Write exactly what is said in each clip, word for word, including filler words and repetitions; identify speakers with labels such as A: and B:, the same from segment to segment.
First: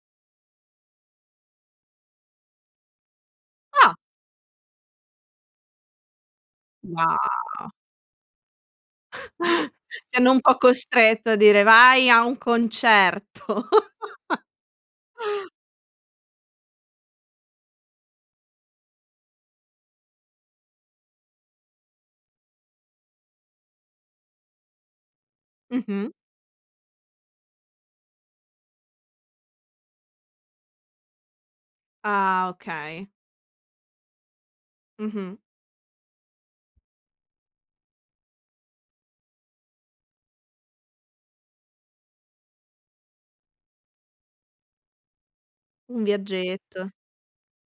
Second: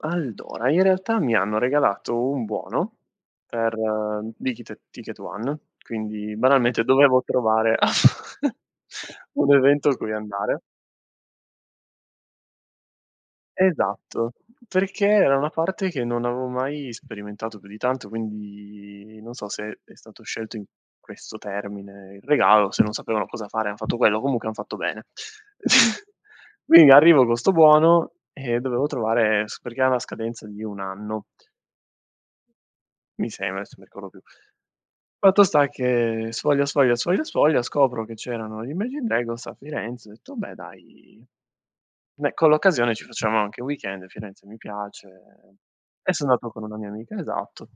A: Allora, i realtà mi hanno regalato u buono per
B: Ah!
A: di chite TicketOne. Quindi, banalmente
B: Ma
A: dovevo trovare un evento cui
B: Ti hanno un po'
A: andare.
B: costretto, a dire: "Vai a un concerto!"
A: Esatto, perché ea una parte che non avevo mai sperimentato più di tanto. Quindi, non so se è stato scelto in questo termine il regalo, se non sapevano cosa fare e hanno fatto quello, comunche hanno fatto bene.
B: Mh-mh.
A: Quindi, arrivo co 'sto buono e dovevo trovare s perché ha una scadenza di un anno
B: Ah! Okay.
A: mi sema, aesso mi rcorro più.
B: Mh-mh.
A: Fatto sta che, sfoglia sfoglia sfoglia sfoglia scopro che c'erano gli Imagine Dragons a Firenze, ho detto: "Beh, dai!" Beh, con l'occasione ci facciamo anche un weekend e Firenze mi piace, ehm,
B: Un
A: e sono ato con una mia
B: viaggetto.
A: amica, esatto.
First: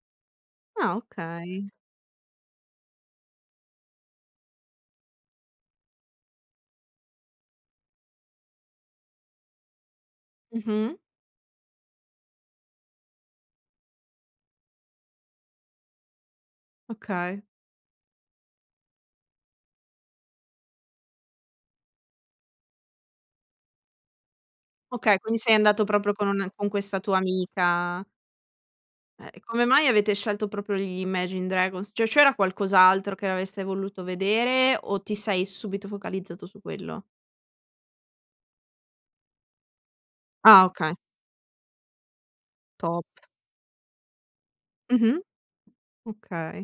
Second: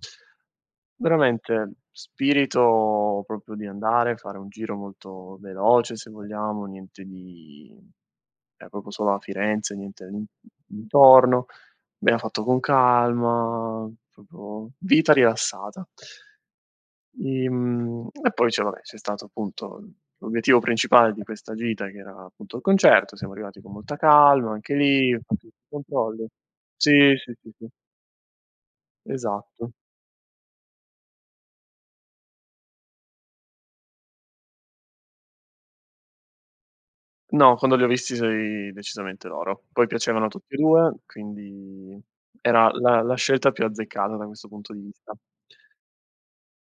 B: Ah, okay.
A: Veramente, spirito propo di andare, fare un giro molto veloce, se vogliamo, niente di ea propo solo a Firenze, niente in
B: Mh-mh.
A: intorno, bea fatto con calma, propo vita rilassata!
B: Okay.
A: I mhmm, e poi c'è vabbè, c'è stato, appunto, l'obiettivo principale di questa gita che era, appunto, il concerto, siamo arrivati con molta calma anche lì,
B: Okay, quindi
A: fatti [unintelligible] i
B: sei andato propo
A: controlli.
B: con un' e con questa
A: Sì,
B: tua
A: sì, sì, sì.
B: amica. Eh, e come
A: Esatto.
B: mai avete scelto propo gli Imagine Dragons? Ceh, c'era qualcos'altro che avreste voluto vedere? O ti sei subito focalizzato su quello?
A: No, quando li ho visti so i decisamente loro. Poi piacevano a tutti e
B: Ah,
A: due,
B: okay.
A: quindi era la
B: Top
A: la scelta più azzeccata da questo punto di vista.
B: Mh-mh. Okay.